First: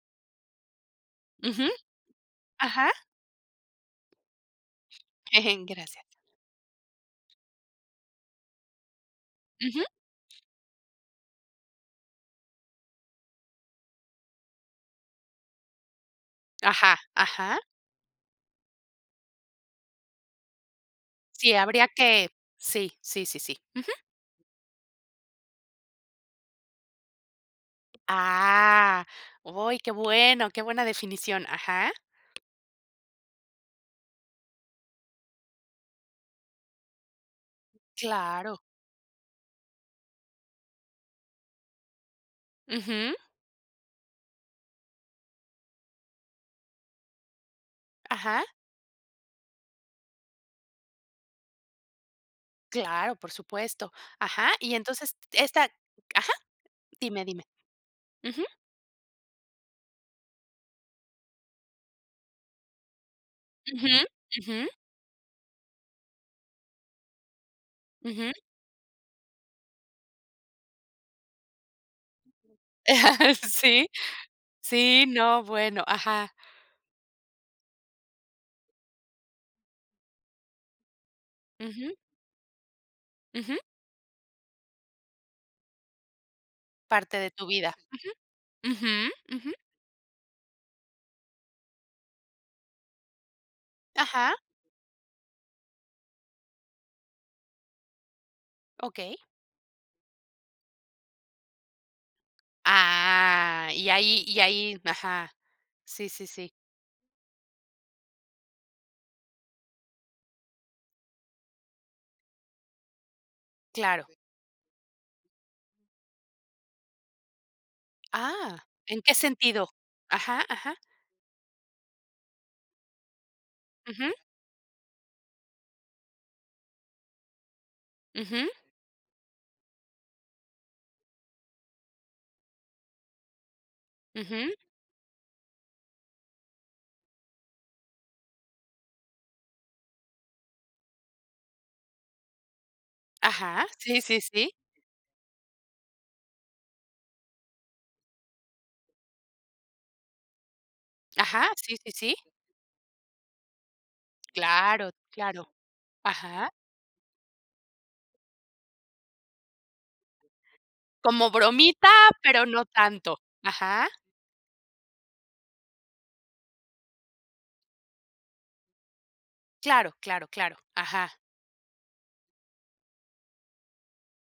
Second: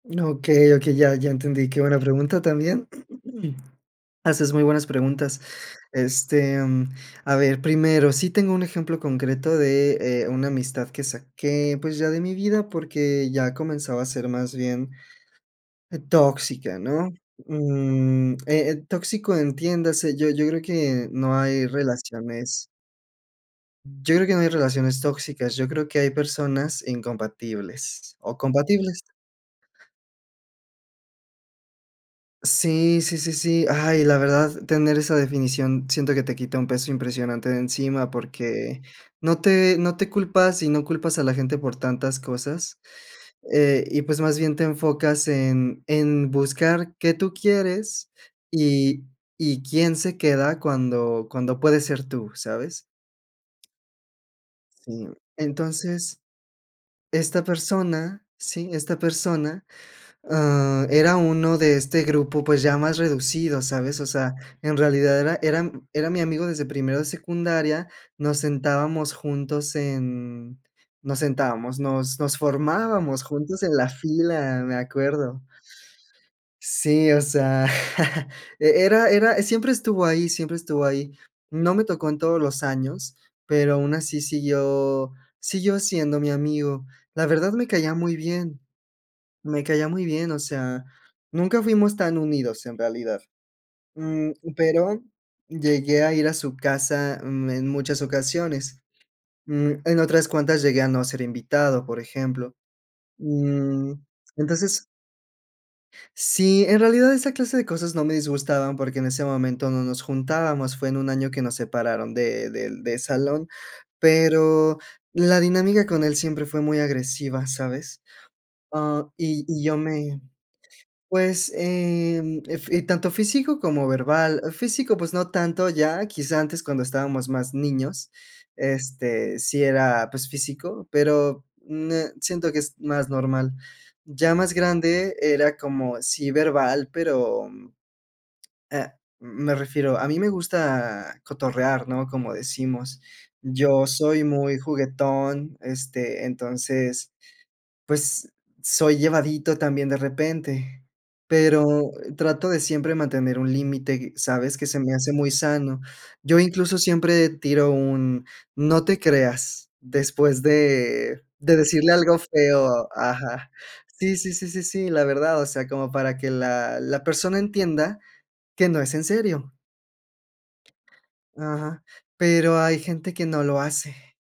No, okey, okey, ya, ya Ujú. entendí, qué buena pregunta también. Ajá. Haces muy buenas preguntas. Gracias. Este, mm, a ver, primero, sí tengo un ejemplo concreto Ujú. de, eh, una amistad que saqué, pues, ya de mi vida, porque ya comenzaba a ser más bien e tóxica, Ajá. ¿no? Ajá. Mm, eh eh, tóxico, entiéndase, yo yo creo que no Sí, hay habría que relaciones sí, sí, sí, sí. Ujú. yo creo que no hay relaciones tóxicas, yo creo que hay personas incompatibles, o, compatibles. ¡Ah! ¡Oy qué bueno!, qué buena definición, ajá. Sí, sí, sí, sí. Ay, la verdad, tener esa definición siento que te quita un peso impresionante de encima. ¡Claro! Porque no te no te culpas, y no culpas a la gente por tantas cosas, Ujú. eh, y pues, más bien te enfocas en en buscar qué tú quieres Ajá. y y quién se queda cuando cuando puedes ser tú, ¿sabes? Claro, por supuesto. Ajá, y Sí, mm. entonces esta Entonces, ajá, dime, esta dime persona, ujú. sí, esta persona, ah, era uno de este grupo, pues, ya más reducido, Ujú, ¿sabes? O sea, ujú. en realidad era era era m mi amigo desde primero de secundaria, Ujú. nos sentábamos juntos en nos sentábamos, nos nos formábamos juntos en ¿Sí? la fila, me Sí, acuerdo. no, bueno ajá. Sí, o sea, e era era, siempre estuvo ahí, siempre estuvo ahí. No me Ujú. tocó en todos los años, Ujú. pero aun así siguió, siguió siendo mi amigo. Parte La de tu verdad, me vida. caía muy bien, Ujú. Ujú, ujú. me caía muy bien. O sea, nunca fuimos tan unidos, en realidad. Mm, Ajá. pero llegué a ir a su casa, mm, en muchas ocasiones. Okey. Mm, en otras cuantas llegué a no ser invitado, por ejemplo. Ah, y Mm, ahí, y ahí entonces ajá. Sí, sí, sí. sí, en realidad esa clase de cosas no me disgustaban porque en ese momento no nos juntábamos, fue en un año que nos separaron de del de salón, Claro. pero la dinámica con él siempre fue muy agresiva, ¿sabes? ¡Ah! ¿En Ah, qué y y sentido? yo me, Ajá, ajá. pues, em, ef y tanto físico como Ujú. verbal. Físico, pues no tanto ya, quizá antes cuando estábamos más niños, Ujú. este, sí era, pues físico, pero, ne siento que es más normal. Ya Ujú. más grande era como sí verbal, pero, mm, ah, me refiero, a mí me gusta cotorrear, ¿no? Como decimos, Ajá, yo sí, sí, soy sí. muy juguetón, este, entonces, pues, soy llevadito también de repente, Ajá, sí, pero, sí, eh, sí. trato de siempre mantener un límite, ¿sabes?, que se Claro, me hace muy claro. sano. Yo Ajá. incluso siempre tiro un: "No te creas", después de Como de bromita, decirle algo pero no feo. tanto. Ajá Ajá. sí sí sí sí sí, la verdad, o sea, como para que la la persona entienda que no es en serio. Claro, claro, claro. Ajá. Ajá, pero hay gente que no lo hace.